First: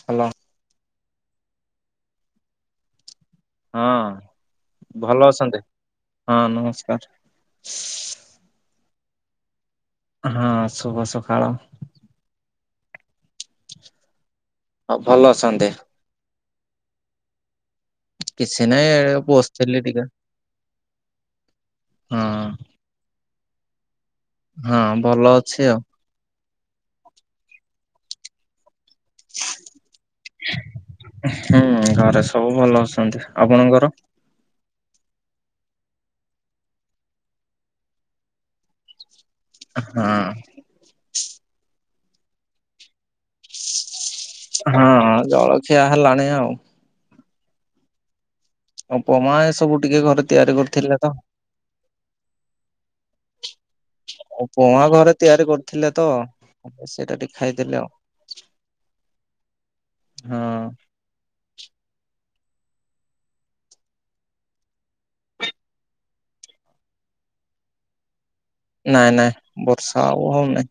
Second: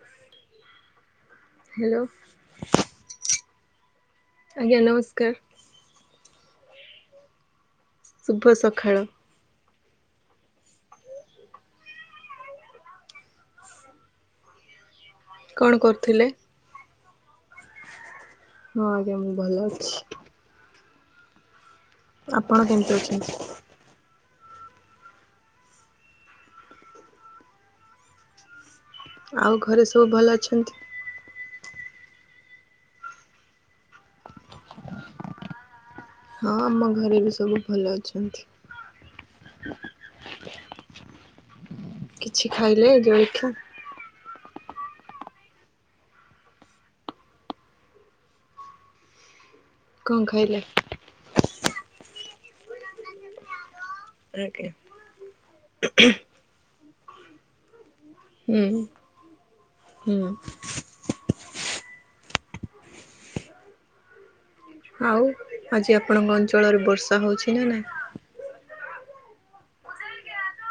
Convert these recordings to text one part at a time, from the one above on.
ହେଲା ହେଲୋ। ହଁ ଆଜ୍ଞା ଭଲ ନମସ୍କାର ଅଛନ୍ତି ହଁ ନମସ୍କାର। ଶୁଭ ସକାଳ। ହଁ ଶୁଭ ସକାଳ। ଆଉ ଭଲ ଅଛନ୍ତି। ଥିଲେ କିଛି ନାଇଁ ହଁ ଏ ଆଜ୍ଞା ମୁଁ ଭଲ ବସିଥିଲି ଟିକେ ଅଛି। ହଁ ଆପଣ କେମତି ଅଛନ୍ତି? ହଁ ଭଲ ଅଛି ଆଉ। ଆଉ ଘରେ ସବୁ ଭଲ ଅଛନ୍ତି। ହୁଁ ଘରେ ସବୁ ଭଲ ଅଛନ୍ତି ଆପଣଙ୍କର? ହଁ ଆମ ଘରେ ବି ସବୁ ଭଲ ଅଛନ୍ତି। ହଁ। କିଛି ଖାଇଲେ ଜଳଖିଆ। ହଁ ଜଳଖିଆ ହେଲାଣି ଆଉ। ଉପମା ଏ ସବୁ ଟିକେ କଣ ଘରେ ତିଆରି ଖାଇଲେ? କରିଥିଲେ ତ। ଆଜ୍ଞା। ଉପମା ଘରେ ତିଆରି କରିଥିଲେ ତ ସେଇଟା ଟିକେ ଖାଇଦେଲି ଆଉ। ହୁଁ ହୁଁ। ହଁ ଆଉ ଆଜି ଆପଣଙ୍କ ଅଞ୍ଚଳରେ ବର୍ଷା ହଉଛି ନା ନାହିଁ। ନାଇଁ ନାଇଁ ବର୍ଷା ଆଉ ହଉନାଇଁ।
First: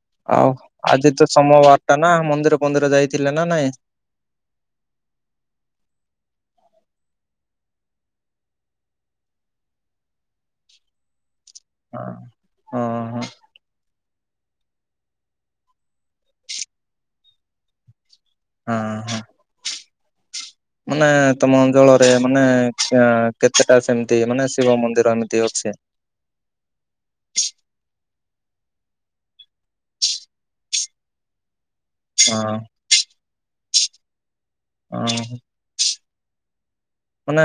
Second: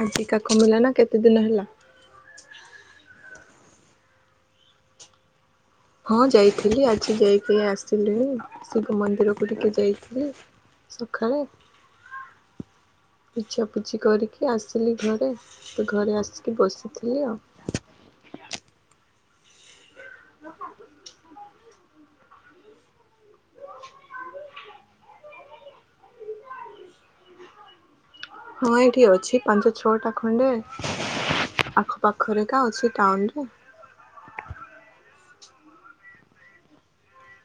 ଆଜିକା ଆଉ କମିଲା ନା ଆଜି କେତେ ତ ଦିନ ହେଲା? ସୋମବାର ଟା ନା ମନ୍ଦିର ପନ୍ଦିର ଯାଇଥିଲେ ନା ନାଇଁ? ହଁ ଯାଇଥିଲି ଆଜି ଯାଇକି ଆସିଲିଣି ଶିବ ମନ୍ଦିରକୁ ଟିକେ ଯାଇଥିଲି। ସଖାଳେ। ଆଁ ହଁ। ପୁଛାପୁଛି କରିକି ଆସିଲି ଘରେ ତ ଘରେ ଆସିକି ବସିଥିଲି ଆଉ। ହଁ ହଁ [inaudible] ମାନେ ତମ ଅଞ୍ଚଳରେ ମାନେ ସେଁ କେତେଟା ସେମିତି ମାନେ ଶିବ ମନ୍ଦିର ଏମତି ତି ଅଛି। ମୁଁ ଏଇଠି ଅଛି ପାଞ୍ଚ ଛଅଟା ଖଣ୍ଡେ ଆଖପାଖରେ ହଁ କା ଅଛି। ଟାଉନ୍ରେ। ଅଁ ହଁ ମାନେ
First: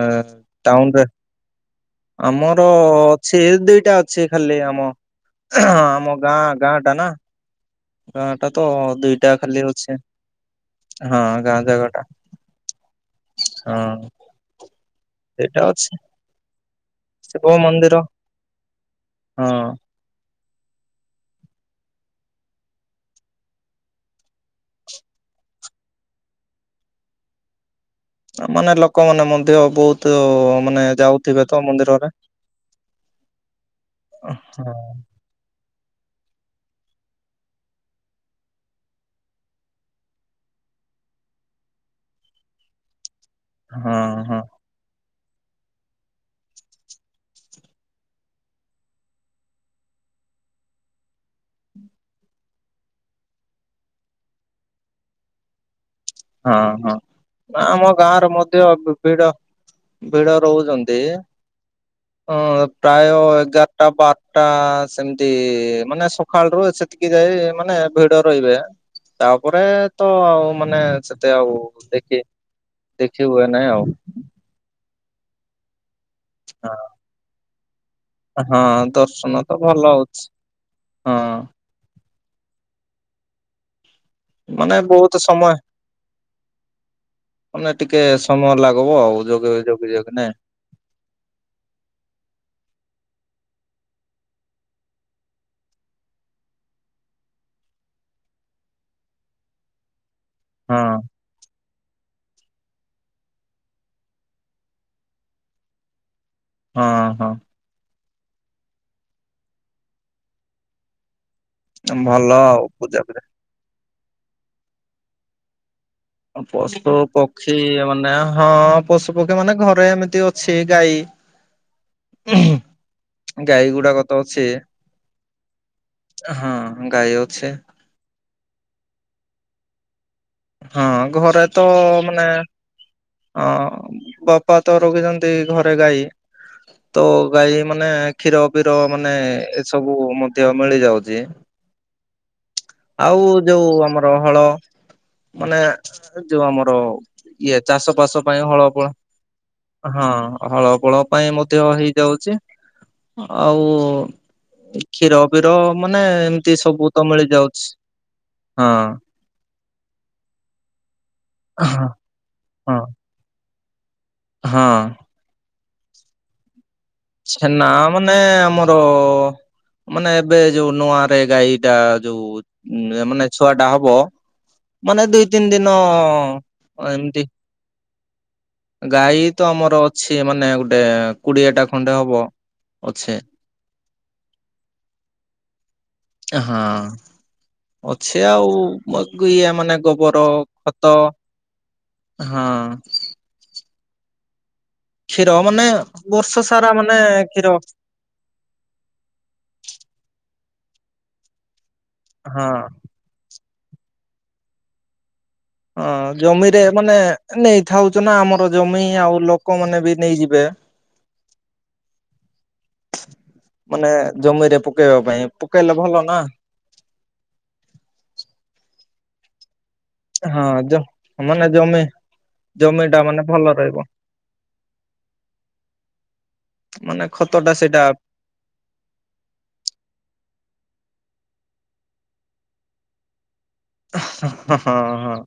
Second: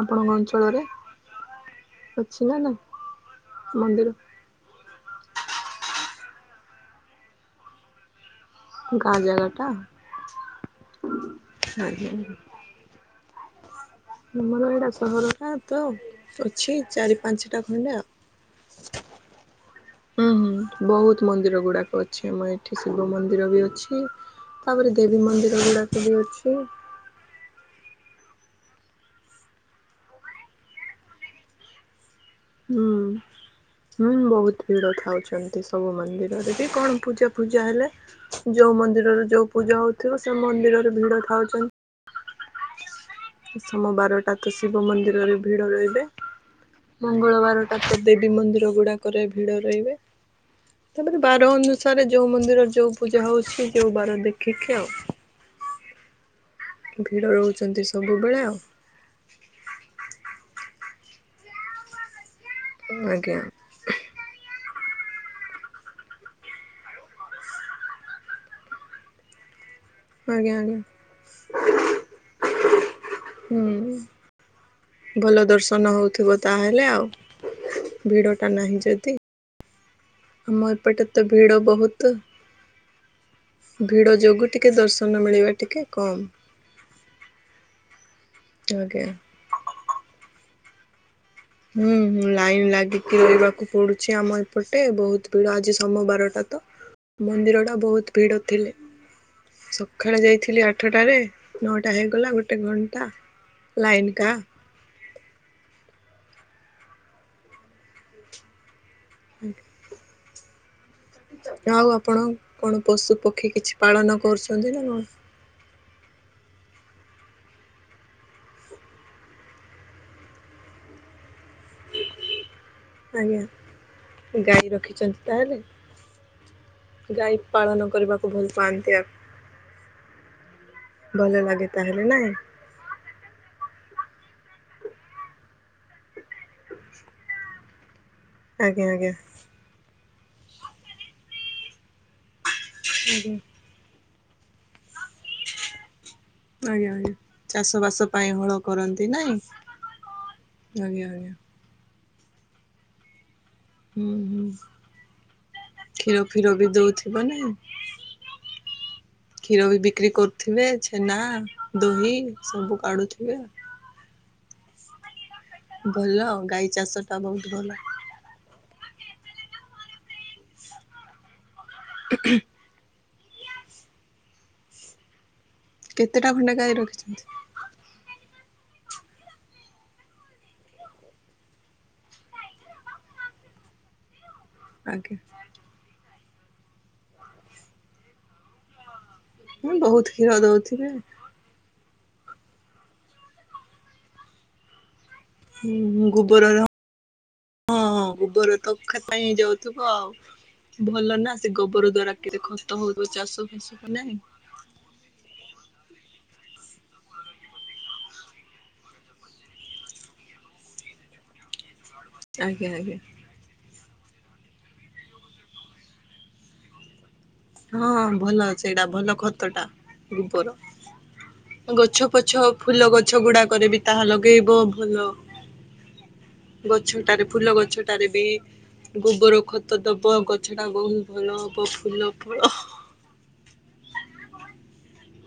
ଆପଣଙ୍କ ଅଞ୍ଚଳରେ ଟାଉନ୍ରେ। ଅଛି ନା ଆମର ନାଇଁ ଅଛି ଦିଟା ମନ୍ଦିର ଅଛି। ଖାଲି ଆମ ଆମ ଗାଁ ଗାଁ ଟା ନା ଗାଁ ଟା ତ ଗାଁ ଦୁଇଟା ଖାଲି ଜାଗାଟା? ଅଛି ହଁ ଗାଁ ଜାଗା ଟା ଆଜ୍ଞା। ହଁ ଆମର ଏଇଟା ସହରଟା ସେଇଟା ତ ଅଛି ଅ ଅଛି ଚାରି ଶିବ ପାଞ୍ଚଟା ଖଣ୍ଡେ ମନ୍ଦିର ଆଉ ହଁ ହୁଁ ହୁଁ ବହୁତ୍ ମନ୍ଦିର ଗୁଡ଼ାକ ଅଛି ଆମ ଏଠି ଶିବ ମନ୍ଦିର ବି ଅଛି। ତାପରେ ଦେବୀ ମନ୍ଦିର ଗୁଡ଼ାକ ବି ଅଛି। ମାନେ ଲୋକମାନେ ମନ୍ଦ୍ଯ ବହୁତ ମାନେ ଯାଉଥିବେ ତ ମନ୍ଦିରରେ। ହୁଁ ହୁଁ ବହୁତ ହଁ ଭିଡ଼ ଖାଉଛନ୍ତି। ସବୁ ମନ୍ଦିରରେ ବି କଣ ପୂଜା ଫୂଜା ହେଲେ। ଯୋଉ ମନ୍ଦିରରେ ଯୋଉ ପୂଜା ହଉଥିବ ସେ ମନ୍ଦିରରେ ଭିଡ ଥାଉଛନ୍ତି। ସମୋ ହଁ ବାରଟା ହଁ ତ ଶିବ ମନ୍ଦିରରେ ଭିଡ଼ ରହିବେ। ମଙ୍ଗଳବାରଟା ତ ଦେବୀ ମନ୍ଦିର ଗୁଡ଼ାକରେ ଭିଡ଼ ରହିବେ। ସେମିତି ବାର ଅନୁସାରେ ଯୋଉ ମନ୍ଦିରର ଯୋଉ ପୂଜା ହଉଛି ଯୋଉ ବାର ଦେଖିକି ଆଉ। ହଁ ହଁ ଭିଡ ରହୁଛନ୍ତି ଆମ ଗାଁ ର ସବୁବେଳେ ଆଉ ମଧ୍ୟ ବି-ଭିଡ଼ ଭିଡ଼ ରହୁଛନ୍ତି ଅଁ ପ୍ରାୟ ଆଜ୍ଞା ଏଗାର ଆଟା ବାରଟା ସେମିତି ମାନେ ସକାଳ ର ସେତିକି ଯାଇ ମାନେ ଭିଡ଼ ରହିବେ। ତାପରେ ତ ଆଉ ଆଜ୍ଞା ଆଜ୍ଞା ମାନେ ସେତେ ଆଉ ଦେଖି ଦେଖି ହୁଏ ହୁଁ ନାହିଁ ଆଉ ଭଲ ଦର୍ଶନ ହଉଥିବ ତାହେଲେ ଆଉ। ଭିଡ ଟା ହଁ ଦର୍ଶନ ତ ଭଲ ହଉଛି। ମ ଏ ପଟେ ହଁ। ତ ଭିଡ଼ ବହୁ ତୁ। ଭିଡ଼ ଯୋଗୁଁ ଟିକେ ମାନେ ବହୁତ ଦର୍ଶନ ସମୟ ମିଳିବା ଟିକେ କମ୍। ମାନେ ଟିକେ ସମୟ ଲାଗ୍ ବ ଆଜ୍ଞା। ଆଉ ଜଗେ ଜଗି ଜଗି ନେ ହୁଁଁ ଲାଇନ୍ ଲାଗିକି ରହିବାକୁ ପଡୁଛି ଆମ ଏପଟେ ବହୁତ ଭିଡ ଆଜି ସମୋ ବାରଟା ତ ମନ୍ଦିର ଟା ବହୁତ୍ ଭିଡ ଥିଲେ ସକାଳେ ଯାଇ ଥିଲି ହଁ ଆଠଟାରେ ନଅଟା ହେଇଗଲା ଗୋଟେ ଘଣ୍ଟା ଲାଇନ୍ କା ଅଁ ହଁ ହୁଁ ଆଉ ଭଲ ଆପଣ ଆଉ କଣ ପୂଜା ପଶୁ ପୂଜା। ପକ୍ଷୀ କିଛି। ପାଳନ କରୁଛନ୍ତି ନା କଣ। ପଶୁ ପକ୍ଷୀ ମାନେ ହଁ ପଶୁ ପକ୍ଷୀ ମାନେ ଘରେ ଏମିତି ଅଛି ଗାଈ ଉହୁଁ ଆଜ୍ଞା ଗାଈ ରଖିଛନ୍ତି ତାହେଲେ। ହଁ ଗାଈ ଅଛି ପାଳନ କରିବାକୁ ଭଲ ପାଆନ୍ତି ଆ ହଁ ଘରେ ତ ନାଇଁ ମାନେ ହଁ ବାପା ତ ରଖିଛନ୍ତି ଘରେ ଗାଈ। ତୋ ଗାଈ ମାନେ କ୍ଷୀର ପୀର ଆଜ୍ଞା ଆଜ୍ଞା ମାନେ ଏସବୁ ମଧ୍ୟ ମିଳିଯାଉଛି। ଆଉ ଆଜ୍ଞା। ଯୋଉ ଆମର ହଳ ମାନେ ଏ ଯୋଉ ଆମର ଆଜ୍ଞା ଆଜ୍ଞା ଇଏ ଚାଷ ବାସ ପାସ ପାଇଁ ହଳ ହଳପ। କରନ୍ତି ନାଇଁ ହଁ ହଳ ପଳ ଆଜ୍ଞା ପାଇଁ ଆଜ୍ଞା। ମୋତେ ଅ ହେଇଯାଉଛି ଆଉ। ଓ ହୁଁ ହୁଁ କ୍ଷୀର ପିର ମାନେ କ୍ଷୀର ଫିର ଏମିତି ବି ସବୁ ତ ଦଉଥିବ ନାଇଁ। ମିଳିଯାଉଛି। ହଁ। କ୍ଷୀର ବି ବିକ୍ରି କରୁଥିବେ ଛେନା ହଁ ଦହି ହଁ ସବୁ କାଢୁଥିବେ ଆ ହଁ। ଭଲ ଗାଈ ଚାଷ। ଟା ବହୁତ ଛେନା ଭଲ ମାନେ ଆମର ମାନେ ଏବେ ଯୋଉ ନୂଆ ରେ ଗାଈ। ଏଟା ଯୋଉ ଉଁ ଏ ମାନେ ଛୁଆ ଟା ହବ ମାନେ ଦି ତିନି ଦିନ କେତେଟା ଖଣ୍ଡେ ଗାଈ ଅ ରଖିଛନ୍ତି? ଏମିତି। ଗାଈ ତ ଆମର ଅଛି ମାନେ ଗୋଟେ କୋଡିଏଟା। ଖଣ୍ଡେ ହବ ଅଛେ। ଆଜ୍ଞା। ହଁ। ଅଛି ଆଉ ମ ଇଏ ହୁଁ ମାନେ ବହୁତ ଗୋବର କ୍ଷୀର ଦଉଥିବେ। ଖତ। ହଁ। କ୍ଷୀର ମାନେ ହୁଁ ବର୍ଷ ଗୋବରର ସାରା ମାନେ କ୍ଷୀର। ହଁ ଗୋବର। ତ ଖ ପାଇଁ ହେଇ ଯାଉଥିବ ଆଉ ଭଲ ନା ସେ ଗୋବର ଦ୍ଵାରା କେତେ ହଁ ଖତ ହଉ ଉ ଚାଷ ଫାସ କୁ ନାହିଁ। ହଁ ଜମିରେ ମାନେ ନେଇ ଥାଉଛ ନା ଆମର ଜମି ଆଉ ଲୋକମାନେ ବି ନେଇଯିବେ। ଆଜ୍ଞା ଆଜ୍ଞା। ମାନେ ଜମିରେ ପକେଇବା ପାଇଁ ପକେଇଲେ ଭଲ ନା। ହଁ ଭଲ ଅଛି ଏଇଟା ଭଲ ଖତ ଟା। ହଁ ଗୋବର ଜ ମାନେ ଜମି ଗଛ ପଛ ଫୁଲ ଜମି ଟା ଗଛ ମାନେ ଭଲ ଗୁଡାକରେ ରହିବ ବି ତାହା ଲଗେଇବ ଭଲ ମାନେ ଗଛଟାରେ ଖତ ଫୁଲ ଟା ସେଇଟା ଗଛଟାରେ ବି। ଗୋବର ଖତ ଦବ ଗଛ ଟା ବହୁତ ଭଲ ହବ ଫୁଲ ଫଳ। ହଁ ହଁ ହଁ ହଁ।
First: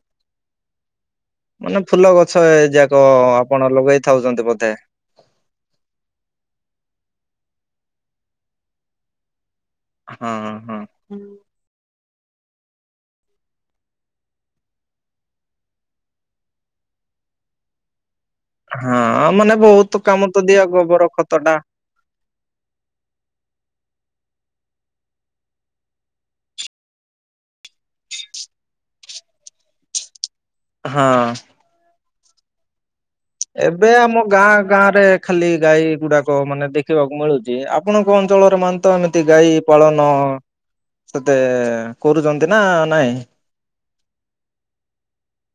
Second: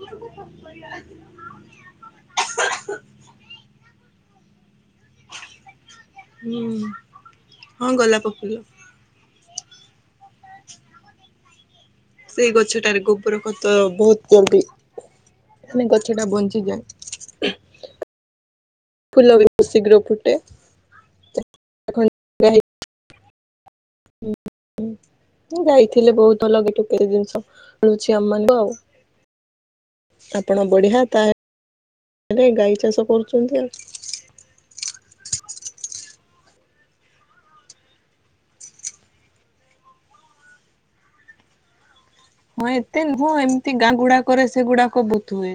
ମାନେ ଫୁଲ ଗଛ ଏ ଯାକ ଆପଣ ଲଗେଇ ଥାଉଛନ୍ତି ବୋଧେ। ହୁଁ ହଁ ଗୋଲାପ ଫୁଲ। ହଁଁ ହଁ। ସେଇ ଗଛଟାରେ ଗୋବର ଖତ ବହୁତ କୁହନ୍ତି। [unintelligible] ଗଛ ଟା ବଞ୍ଚିଯାଏ। ହଁ ଫୁଲ ବି ମାନେ ଶୀଘ୍ର ବହୁତ କାମ ଫୁଟେ ତ ଦିଏ ଗୋବର ଖତ ଟା। ଉଁ ଉଁ। ମୁଁ ଯାଇଥିଲି ବହୁତ ଲଗେ କେତେ ଟା ଜିନିଷ ମିଳୁଛି ଆମମାନଙ୍କୁ ଆଉ। ଆପଣ ବଢିଆ ହଁ। ତାହେଲେ ଗାଈ ଚାଷ କର ଏବେ ଆମ। ଗାଁ ଗାଁ ରେ ଖାଲି ଗାଈ ଗୁଡାକ ମାନେ ଦେଖିବାକୁ ମିଳୁଛି ଆପଣଙ୍କ ଅଞ୍ଚଳରେ ମାନେ ତ ଏମିତି ଗାଈ। ପାଳନ ସେତେ କରୁଚ ହଁ ଏତେ ନୁହଁ ଏମିତି ଗାଁ ଗୁଡାକରେ ସେଗୁଡାକ ବହୁତ ହୁଏ।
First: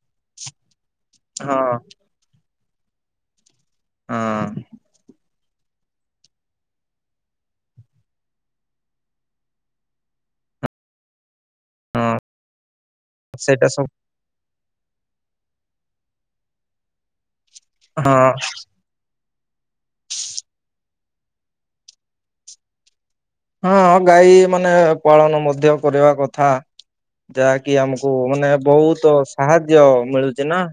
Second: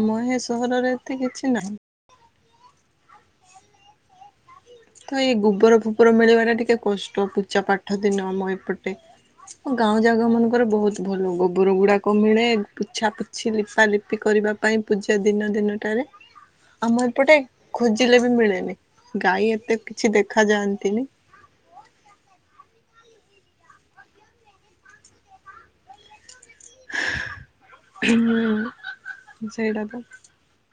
ଆମ ଏ ସହରରେ ଏତେ କିଛି ହଁ ନାହିଁ। ହଁ। ତ ଏଇ ଗୋବର ଫୋବର ମିଳିବାଟା ଟିକେ କଷ୍ଟ ପୂଜା ପାଠ ଦିନ ଆମ ଏପଟେ। ଗାଁ ଜାକ ମାନଙ୍କରେ ବହୁତ ଭଲଗୋବର ଗୁଡାକ ହଁ ମିଳେ ପୁଛାପୁଛି, ସେଇଟା ସବୁ ଲିପାଲି ପି କରିବା ପାଇଁ ପୂଜା ଦିନ ଦିନଟାରେ ଆମ ଏପଟେ ଖୋଜିଲେ ହଁ ବି ମିଳେନି। ଗାଈ ଏତେ କିଛି ଦେଖା ଯାଆନ୍ତିନି। ହଁ ଗାଈ ମାନେ ପାଳନ ମଧ୍ୟ କରିବା କଥା। ଯାହାକି ଆମକୁ ମାନେ ହୁଁ ବହୁତ ସେଇଟା ସାହାଯ୍ୟ ତ। ମିଳୁଚି ନା।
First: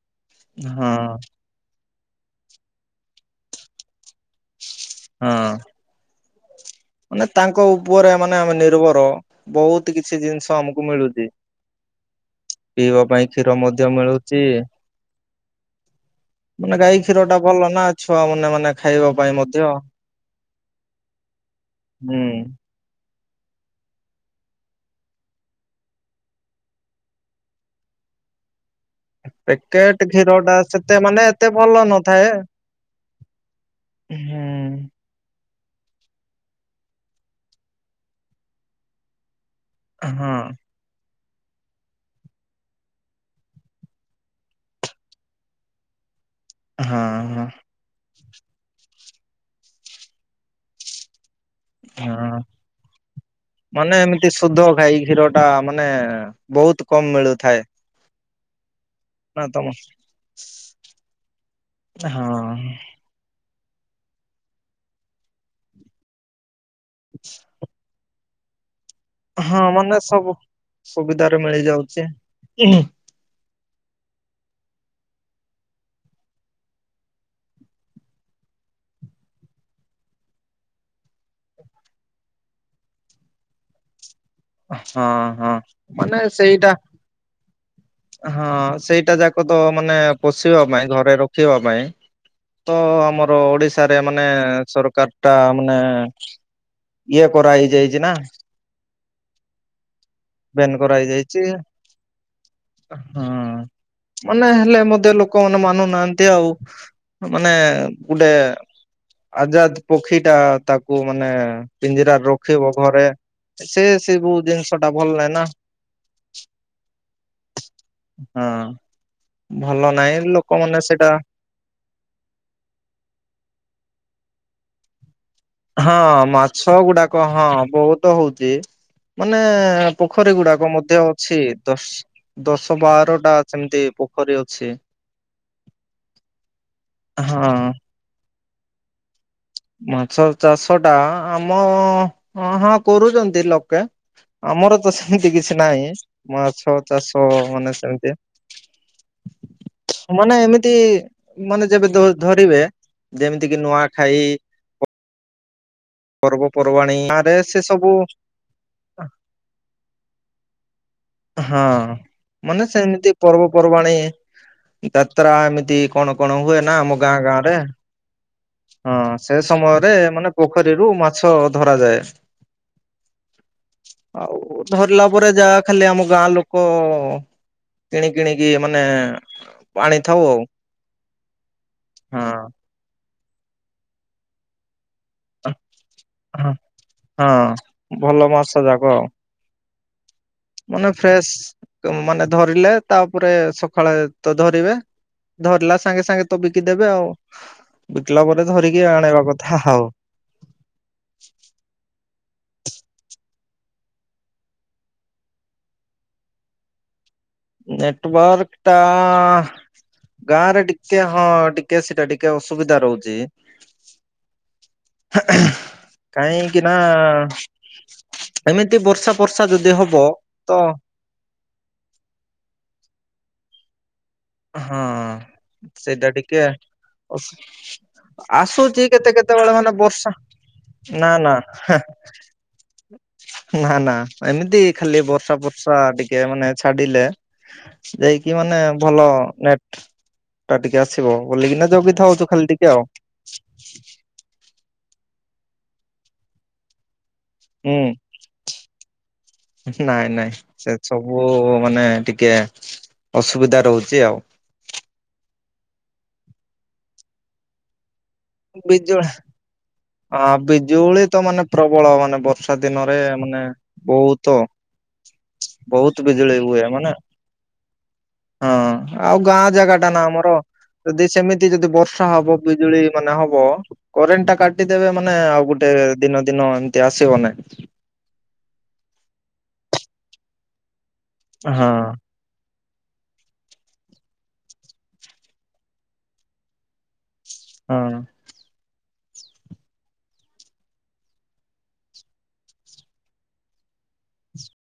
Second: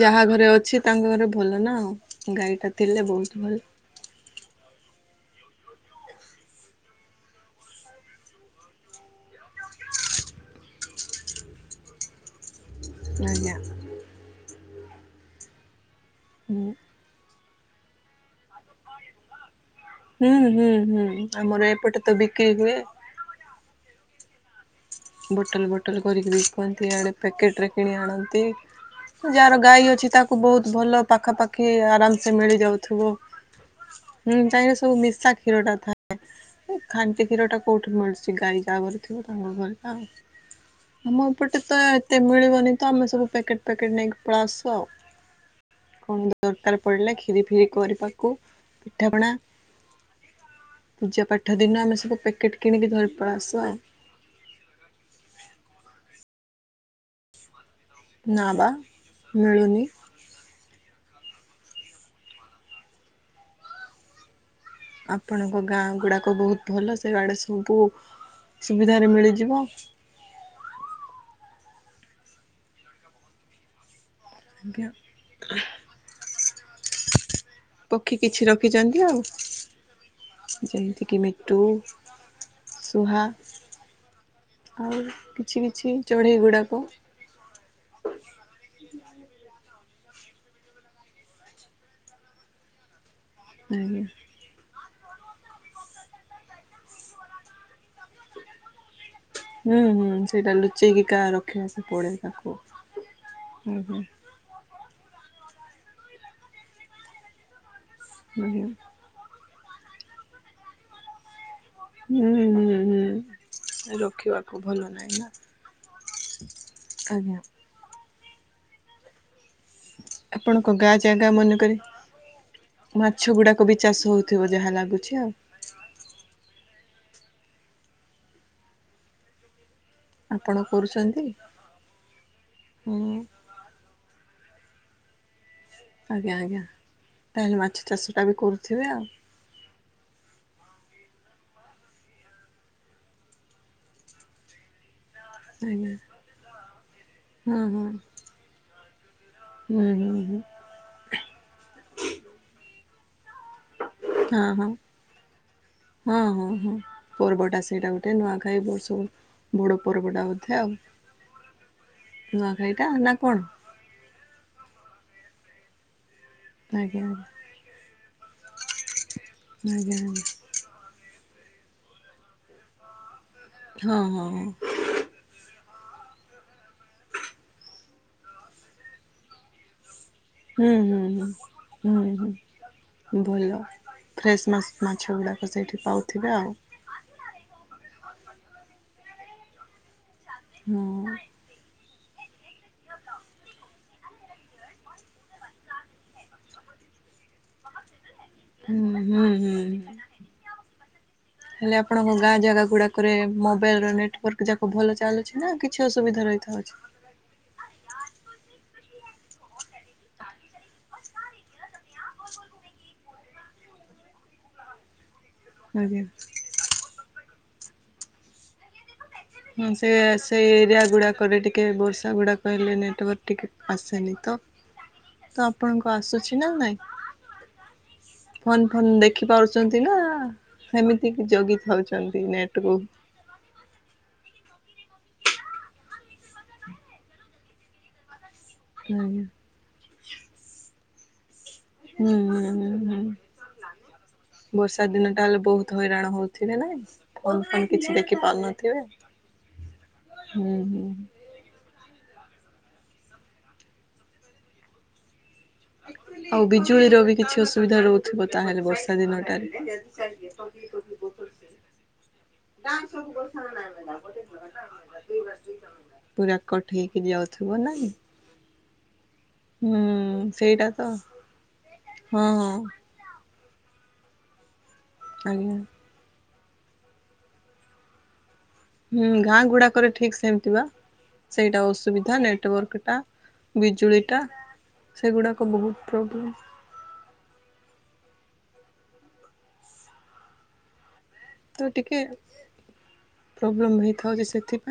ଯାହା ଘରେ ଅଛି ହଁ। ତାଙ୍କ ଘରେ ଭଲ ନା ଆଉ ଗାଈଟା ଥିଲେ ବହୁତ ଭଲ। ହଁ। ମାନେ ତାଙ୍କ ଉପରେ ମାନେ ଆମେ ନିର୍ଭର ବହୁତ କିଛି ଜିନିଷ ଆମକୁ ମିଳୁଛି। ପିଇବା ପାଇଁ ଆଜ୍ଞା କ୍ଷୀର ମଧ୍ୟ ମିଳୁଛି। ହୁଁ। ମାନେ ଗାଈ କ୍ଷୀର ଟା ଭଲ ନା ଛୁଆ ମାନେ ମାନେ ଖାଇବା ପାଇଁ ମଧ୍ୟ। ହୁଁ ହୁଁ ହୁଁ ଆମର ଏପଟେ ତ ହୁଁ। ବିକ୍ରି ହୁଏ। ବୋଟଲ ବୋଟଲ କରିକିରି ବିକନ୍ତି ଆଡ଼େ ପ୍ୟାକେଟରେ କିଣି ଆଣନ୍ତି। ଯାହାର ଗାଈ ପ୍ୟାକେଟ ଅଛି କ୍ଷୀର ତାକୁ ଟା ବହୁତ ସେତେ ଭଲ ମାନେ ଏତେ ପାଖାପାଖି ଭଲ ନଥାଏ ଆରାମସେ ମିଳି ଯାଉଥିବ। ହୁଁ କାହିଁକି ନା ସବୁ ବିଶାକ କ୍ଷୀରଟା ଥାଏ ଖାଣ୍ଟି କ୍ଷୀରଟା କୋଉଠି ମିଳୁଛି ଗାଈ ଜା ଘରେ ଥିବ ତାଙ୍କର ଘରେ। ହଁ ହଁ ଆଉ। ଆମ ଏପଟେ ତ ଏତେ ମିଳିବନି ତ ଆମେ ସବୁ ପ୍ୟାକେଟ୍ ପ୍ୟାକେଟ ନେଇକି ପଳେଆସୁ ଆଉ। କଣ ଦରକାର ପଡିଲା କ୍ଷିରି ହଁ ଫିରି କରିବାକୁ ପିଠାପଣା। ପୂଜା ପାଠ ଦିନ ଆମେ ସବୁ ପ୍ୟାକେଟ୍ କିଣିକି ଧରି ପଳେ ଆସୁ ଆଉ। ଏ ଶୁଦ୍ଧ ଗାଈ କ୍ଷୀରଟା ମାନେ ବହୁତ କମ ମିଳୁଥାଏ। ନା ବା। ନା ତମ ମିଳୁନି। ନା ହଁ। ଆପଣଙ୍କ ଗାଁ ଗୁଡାକ ବହୁତ ଭଲ ସେଇଆଡେ ସବୁ ସୁବିଧାରେ ମିଳ ହଁ ମାନେ ସବୁ ସୁବିଧାରେ ମିଳି ଯାଉଛି। ଆଜ୍ଞା। ପକ୍ଷୀ କିଛି ରଖିଛନ୍ତି ଆଉ। ଯେମିତିକି ମିଟୁ, ସୁୁହା। ଆଉ ହଁ ହଁ କିଛି କିଛି ମାନେ ଚଢେଇ ସେଇଟା ଗୁଡାକ। ହଁ ସେଇଟା ଯାକ ତ ମାନେ ପୋଷିବା ପାଇଁ ଘରେ ରଖିବା ପାଇଁ। ତ ଆମର ଓଡିଶାରେ ଆଜ୍ଞା ମାନେ ସରକାର। ଟା ମାନେ ଇଏ କରା ହେଇ ଯାଇଛି ନା। ହୁଁ ହୁଁ ସେଇଟା ବ୍ୟାନ୍ ଲୁଚେଇକିି ଏକା କରାହେଇଯାଇଛି ରଖିବାକୁ ପଡେ ତାକୁ ହଁ ହୁଁ ହୁଁ। ମାନେ ହେଲେ ମଧ୍ୟ ଲୋକମାନେ ମାନୁନାହାନ୍ତି ଆଉ ମାନେ ଗୁଟେ। ଆଜ୍ଞା। ଆଜାଦ ପକ୍ଷୀ ଟା ତାକୁ ମାନେ। ପିଞ୍ଜିରା ହୁଁ ହୁଁ ରଖିବ ହୁଁ ଘରେ ସେ ସେ କଉ ରଖିବାକୁ ଭଲ ଜିନିଷ। ନାହିଁ ନା ଉଲେନ ଆଜ୍ଞା। ହଁ। ଭଲ ନାହିଁ ଆପଣଙ୍କ ଲୋକମାନେ ଗାଁ ସେଇଟା ଜାଗା ମାନକରେ। ମାଛ ଗୁଡାକ ବି ଚାଷ ହଉଥିବ ଯାହା ଲାଗୁଛି ଆଉ। ହଁ ମାଛ ଗୁଡାକ ହଁ ବହୁତ ହଉଛି ମାନେ। ପୋଖରୀ ଆପଣ ଗୁଡାକ ମଧ୍ୟ କରୁଛନ୍ତି ଅଛି ଦଶ ଦଶ, ହୁଁ ବାରଟା ସେମିତି ପୋଖରୀ ଅଛି। ଆଜ୍ଞା ଆଜ୍ଞା ହଁ। ତାହେଲେ ମାଛ ଚାଷଟା ବି କରୁଥିବେ ଆଉ। ମାଛ ଚାଷ ଟା ଆ-ଆମ ହଁ ହଁ କରୁଛନ୍ତି ଲୋକେ। ଆମର ତ ସେମିତି କିଛି ନାଇଁ ନାହିଁ ମାଛ ଚାଷ ହଁ ମାନେ ହଁ। ସେମିତି। ହୁଁ ହୁଁ ହୁଁ ମାନେ ଏମି ତି ମାନେ ଯେବେ ଧ-ଧରିବେ ଯେମିତିକି ନୂଆଖାଇ। ହଁ ହଁ। ହଁ ହଁ ହଁ ପର୍ବପର୍ବାଣୀ ଆରେ ସେ ପର୍ବଟା ସବୁ ସେଇଟା ଗୋଟେ ନୂଆଖାଇ ବର୍ଷକୁ। ବଡ଼ ପର୍ବଟା ବୋଧେ ଆଉ। ହଁ ମାନେ ନୂଆଖାଇଟା ସେମିତି ନା କଣ ପର୍ବପର୍ବାଣି, ଯାତ୍ରା ଏମିତି। କଣ କଣ ହୁଏ ନା ଆମ ଆଜ୍ଞା ଗାଁ ଗାଁରେ ହଁ ସେ ସମୟରେ ଆଜ୍ଞା ଆଜ୍ଞା ଆଜ୍ଞା ମାନେ ପୋ ପୋଖରୀରୁ ମାଛ ଧରାଯାଏ ହଁ ହଁ ଆଉ। ହଁ। ଧରିଲା ପରେ ଯା ଖାଲି ଆମ ଗାଁ ଲୋକ କିଣି କିିଣିକି ମାନେ ଆଣିଥାଉ ଆଉ। ହୁଁ ହୁଁ ହୁଁ ହୁଁ ହୁଁ ଭଲ ଫ୍ରେଶ ମାସ। ମାଛ ଗୁଡ଼ାକ ସେଇଠି ପାଉଥିବେ ଆଉ। ହଁ ହଁ ଉଁ ଭଲ ମାସ ଯାକ ଆଉ। ହଁ। ମାନେ ଫ୍ରେଶ ମାନେ ଧରିଲେ। ତାପରେ, ସକାଳେ ତ ଧରିବେ। ଧରିଲା ସାଙ୍ଗେସାଙ୍ଗେ ତ ବିକିଦେବେ ଆଉ ବିକିଲା ପରେ ହୁଁ ଧରିକି ଆଣେଇବା ହୁଁ ହୁଁ। କଥା ଆଉ। ହୁଁ। ହେଲେ ଆପଣଙ୍କ ଗାଁ ଜାଗା ଗୁଡାକରେ ମୋବାଇଲ ର ନେଟୱାର୍କ ଯାକ ଭଲ ଚାଲୁଚି। ନା କିଛି ଅସୁବିଧା ରହିଥାଉଛି? ନେଟୱାର୍କ ଟା ଗାଁ ରେ ଟିକେ ହଁ ଟିକ୍ ଟିଏ ସେଇଟା ଟିକେ ଅସୁବିଧା ରହୁଚି। ଆଜ୍ଞା କାଇଁକିନା ଏମିତି ବର୍ଷା ଫର୍ଷା ହଁ ଯଦି ସେ ହବ ସେ ତ ଏରିଆ ଗୁଡ଼ାକରେ ଟିକେ ବର୍ଷା ଗୁଡ଼ାକ ହେଲେ ନେଟୱାର୍କ ଟିକେ ଆସେନି ତ। ହଁ ତ ଆପଣଙ୍କୁ ସେଇଟା ଟିକେ ଅସୁ ଫନ ଫନ ଦେଖି ପାରୁଛନ୍ତି ନା? ନା ସେମିତି କି ନା ଯୋଗିଥାଉଚନ୍ତି ନେଟ ବୁକ। ନା ନା ଏମିତି ଖାଲି ବର୍ଷା ପର୍ଷା ଟିକେ ମାନେ ଛାଡିଲେ ଯାଇକି ମାନେ ଭଲ ହୁଁ ନେଟ ଟା ଟିକେ ଆସିବ ବୋଲିକିନା ହୁଁ ଜଗିଥାଉ ତୁ ଖାଲି ହୁଁ ଟିକେ ଆଉ। ହୁଁ। ବର୍ଷା ଦିନ ଟା ହେଲେ ବହୁତ୍ ହଇରାଣ ହଉଥିଲେ ନାଇଁ। ଫୋନ ଫାନ କିଛି ହୁଁ ଦେଖି ପାରୁନଥିବେ ହୁଁ ହୁଁ। ଓ ହୋ ମାନେ ଟିକେ ଅସୁବିଧା ରହୁଚି ଆଉ। ଆଉ ବିଜୁଳି ରବି କିଛି ଅସୁବିଧା ରହୁ ଥିବ ତାହଲେ ବର୍ଷା ବିଜୁଳି ଦିନଟାରେ। ଆ ବିଜୁଳି ତ ମାନେ ପ୍ରବଳ ମାନେ ବର୍ଷା ଦିନରେ ମାନେ ବହୁତ ବହୁତ ବିଜୁଳି ପୁରା ହୁଏ କଟ ମାନେ ହେଇକି ଯାଉ ଥିବ ନାହିଁ। ହଁ ଆଉ ଗାଁ ଜାଗା ଟା ନା ଆମର ସେଇଟା ତ। ଯଦି ସେମିତି ଯଦି ବର୍ଷା ହଁ ହବ ହଁ ବିଜୁଳି ମାନେ ହବ କରେଣ୍ଟ ଟା କାଟିଦେବେ ମାନେ ଆଉ ଆଜ୍ଞା ଗୋଟେ ଦିନ ଦିନ ଏମତି ଆସିବ ନାଇ। ହୁଁ ଗାଁ ଗୁଡାକରେ ଠିକ ସେମିତି ବା ସେଇଟା ହଁ ଅସୁବିଧା ନେଟୱାର୍କ ଟା। ବିଜୁଳିଟା ସେଗୁଡ଼ାକ ବହୁତ ପ୍ରୋବ୍ଲେମ୍। ହଁ। ତ ଟିକେ ପ୍ରୋବ୍ଲେମ ହେଇଥାଉଚି ସେଥିପାଇଁ।